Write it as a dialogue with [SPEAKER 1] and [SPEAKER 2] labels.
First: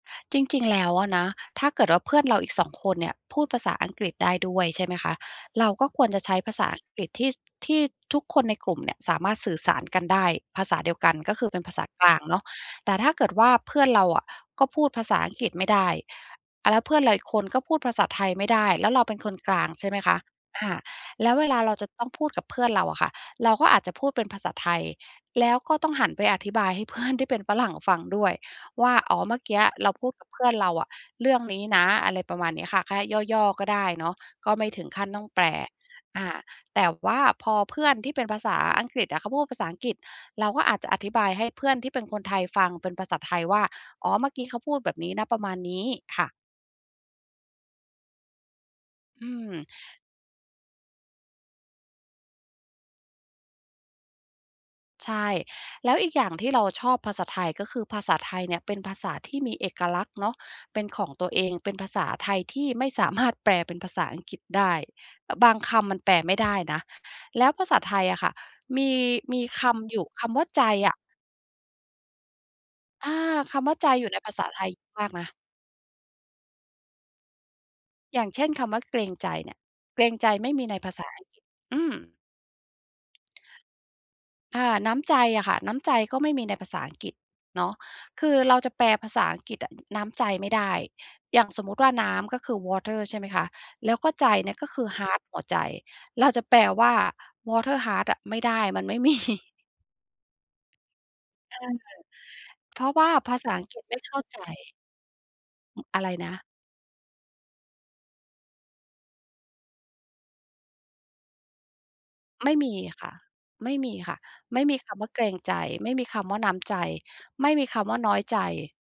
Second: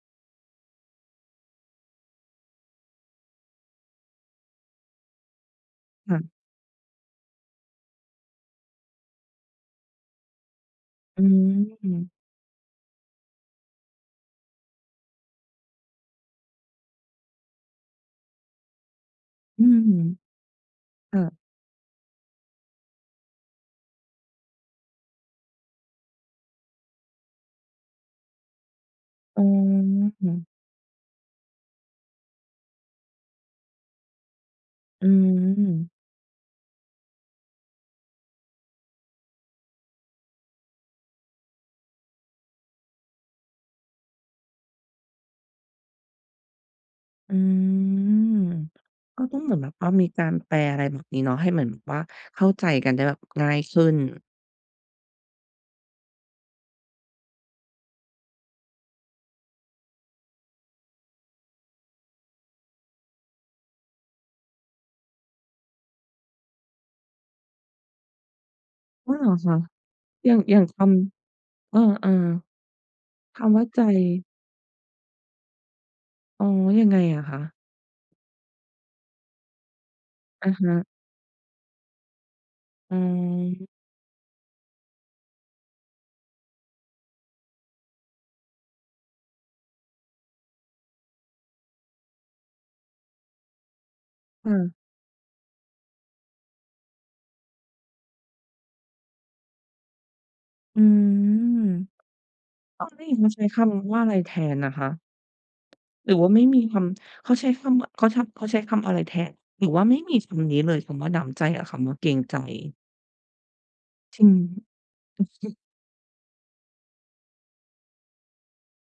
[SPEAKER 1] จริง ๆ แล้วอะนะ ถ้าเกิดว่าเพื่อนเราอีก 2 คนเนี่ย พูดภาษาอังกฤษได้ด้วย ใช่ไหมคะ เราก็คว
[SPEAKER 2] ค
[SPEAKER 1] ร
[SPEAKER 2] ่
[SPEAKER 1] จะใช
[SPEAKER 2] ะ
[SPEAKER 1] ้ภาษาอังกฤษที่ ส ที่ทุกคนในกลุ่มเนี่ยสามารถสื่อสารกันได้ ภาษาเดียวกัน
[SPEAKER 2] อื
[SPEAKER 1] ก็คือเป็นภาษากล
[SPEAKER 2] ม
[SPEAKER 1] างเนาะ แต่ถ้าเกิดว่าเพื่อนเราอะก็พูดภาษาอังกฤษไม่ได้ อา แล้วเพื่อนเราอีกคนก็พูดภาษาไทยไม่ได้ แล้วเราเป็นคนกล
[SPEAKER 2] อื
[SPEAKER 1] าง
[SPEAKER 2] ม
[SPEAKER 1] ใช่ไหมคะ อา
[SPEAKER 2] เอ
[SPEAKER 1] แล
[SPEAKER 2] อ
[SPEAKER 1] ้วเวลาเราจะต้องพูดกับเพื่อนเราอะค่ะ เราก็อาจจะพูดเป็นภาษาไทย แล้วก็ต้องหันไปอธิบายให้เพื่อนที่เป็นฝรั่งฟังด้วย ว่า "อ๋อ เมื
[SPEAKER 2] อ
[SPEAKER 1] ่
[SPEAKER 2] ๋
[SPEAKER 1] อกี้เราพูดกับเพ
[SPEAKER 2] อ
[SPEAKER 1] ื่อนเราอะ เรื่องนี้นะ" อะไรประมาณนี้ค่ะ แค่ย่อ ๆ ก็ได้เนาะ ก็ไม่ถึงขั
[SPEAKER 2] อ
[SPEAKER 1] ้
[SPEAKER 2] ื
[SPEAKER 1] นต้องแปล
[SPEAKER 2] ม
[SPEAKER 1] อา แต่ว่าพอเพื่อนที่เป็นภาษาอังกฤษอะเขาพูดภาษาอังกฤษ เราก็อาจจะอธิบายให้เพื่อนที่เป็นคนไทยฟังเป็นภาษาไทยว่า "อ๋อ เมื่อกี้เขาพูดแบบนี้นะ ประมาณนี้" ค่ะ
[SPEAKER 2] อืม ก็
[SPEAKER 1] อื
[SPEAKER 2] ต้องเหมือน
[SPEAKER 1] ม
[SPEAKER 2] แบบว่ามีการแปล อะไรแบบนี้เนาะ ให้เหมือนแบบว่าเข้าใจกันได้แบบง่ายขึ้น
[SPEAKER 1] ใช่ แล้วอีกอย่างที่เราชอบภาษาไทย ก็คือภาษาไทยเนี่ยเป็นภาษาที่มีเอกลักษณ์เนาะเป็นของตัวเอง เป็นภาษาไทยที่ไม่สามารถแปลเป็นภาษาอังกฤษได้ อ บางคำมันแปลไม่ ได้นะ แล้วภาษาไทยอะค่ะมี
[SPEAKER 2] อ้อ เหรอ
[SPEAKER 1] มี
[SPEAKER 2] คะ?
[SPEAKER 1] คำอยู่ ค
[SPEAKER 2] อย่า
[SPEAKER 1] ำ
[SPEAKER 2] ง
[SPEAKER 1] ว่า
[SPEAKER 2] อย่
[SPEAKER 1] ใ
[SPEAKER 2] า
[SPEAKER 1] จ
[SPEAKER 2] งค
[SPEAKER 1] อะ
[SPEAKER 2] ำ เออ
[SPEAKER 1] อา
[SPEAKER 2] ๆ ค
[SPEAKER 1] ค
[SPEAKER 2] ำว่า
[SPEAKER 1] ำว่า
[SPEAKER 2] ใจ
[SPEAKER 1] ใจอยู่ในภาษาไทยเยอะมากนะ
[SPEAKER 2] อ๋อ ยังไงอะคะ?
[SPEAKER 1] อย่างเช่น คำว่าเกรงใจเนี่ย เกรงใจไ
[SPEAKER 2] อ
[SPEAKER 1] ม่
[SPEAKER 2] ะ
[SPEAKER 1] มี
[SPEAKER 2] ฮ
[SPEAKER 1] ใน
[SPEAKER 2] ะ
[SPEAKER 1] ภาษาอังกฤษ อืม
[SPEAKER 2] อืม
[SPEAKER 1] อา น้ำใจอะค่ะ น้ำใจก็ไม่มีในภาษาอังกฤษเนาะ คือเราจะแปลภาษาอังกฤษอะน้ำใจไม่ได้ อย่างสมมติว่าน้ำ ก็คือ Water ใช่ไหมคะ แล้วก็ใจ
[SPEAKER 2] อื
[SPEAKER 1] ก็
[SPEAKER 2] ม
[SPEAKER 1] คือ ฮาร์ต หัวใจ เราจะแปลว่า "Water ฮาร์ต" อะไม่ได้ มันไม่ มี
[SPEAKER 2] อืม
[SPEAKER 1] เออ เพ
[SPEAKER 2] อ๋อ
[SPEAKER 1] ราะ
[SPEAKER 2] ไ
[SPEAKER 1] ว
[SPEAKER 2] ด้
[SPEAKER 1] ่า
[SPEAKER 2] ยินเข
[SPEAKER 1] ภ
[SPEAKER 2] า
[SPEAKER 1] า
[SPEAKER 2] ใช้
[SPEAKER 1] ษา
[SPEAKER 2] ค
[SPEAKER 1] อังกฤษไ
[SPEAKER 2] ำ
[SPEAKER 1] ม
[SPEAKER 2] ว
[SPEAKER 1] ่
[SPEAKER 2] ่าอะ
[SPEAKER 1] เ
[SPEAKER 2] ไ
[SPEAKER 1] ข
[SPEAKER 2] ร
[SPEAKER 1] ้า
[SPEAKER 2] แท
[SPEAKER 1] ใจ
[SPEAKER 2] นนะคะ
[SPEAKER 1] อ อะไร
[SPEAKER 2] หรือว่
[SPEAKER 1] น
[SPEAKER 2] า
[SPEAKER 1] ะ?
[SPEAKER 2] ไม่มีคำ เขาใช้คำว่า เขา ช เขาใช้คำอะไรแทน หรือว่าไม่มีคำนี้เลย คำว่าน้ำใจ กับคำว่าเกรงใจ?
[SPEAKER 1] ไม่มีค่ะ ไม่มีค่ะ
[SPEAKER 2] จริง
[SPEAKER 1] ไม่มีคำว่าเก
[SPEAKER 2] อื
[SPEAKER 1] ร
[SPEAKER 2] อ
[SPEAKER 1] ง
[SPEAKER 2] ฮ
[SPEAKER 1] ใจ
[SPEAKER 2] ึ
[SPEAKER 1] ไม่มีคำว่าน้ำใจ ไม่มีคำว่าน้อยใจ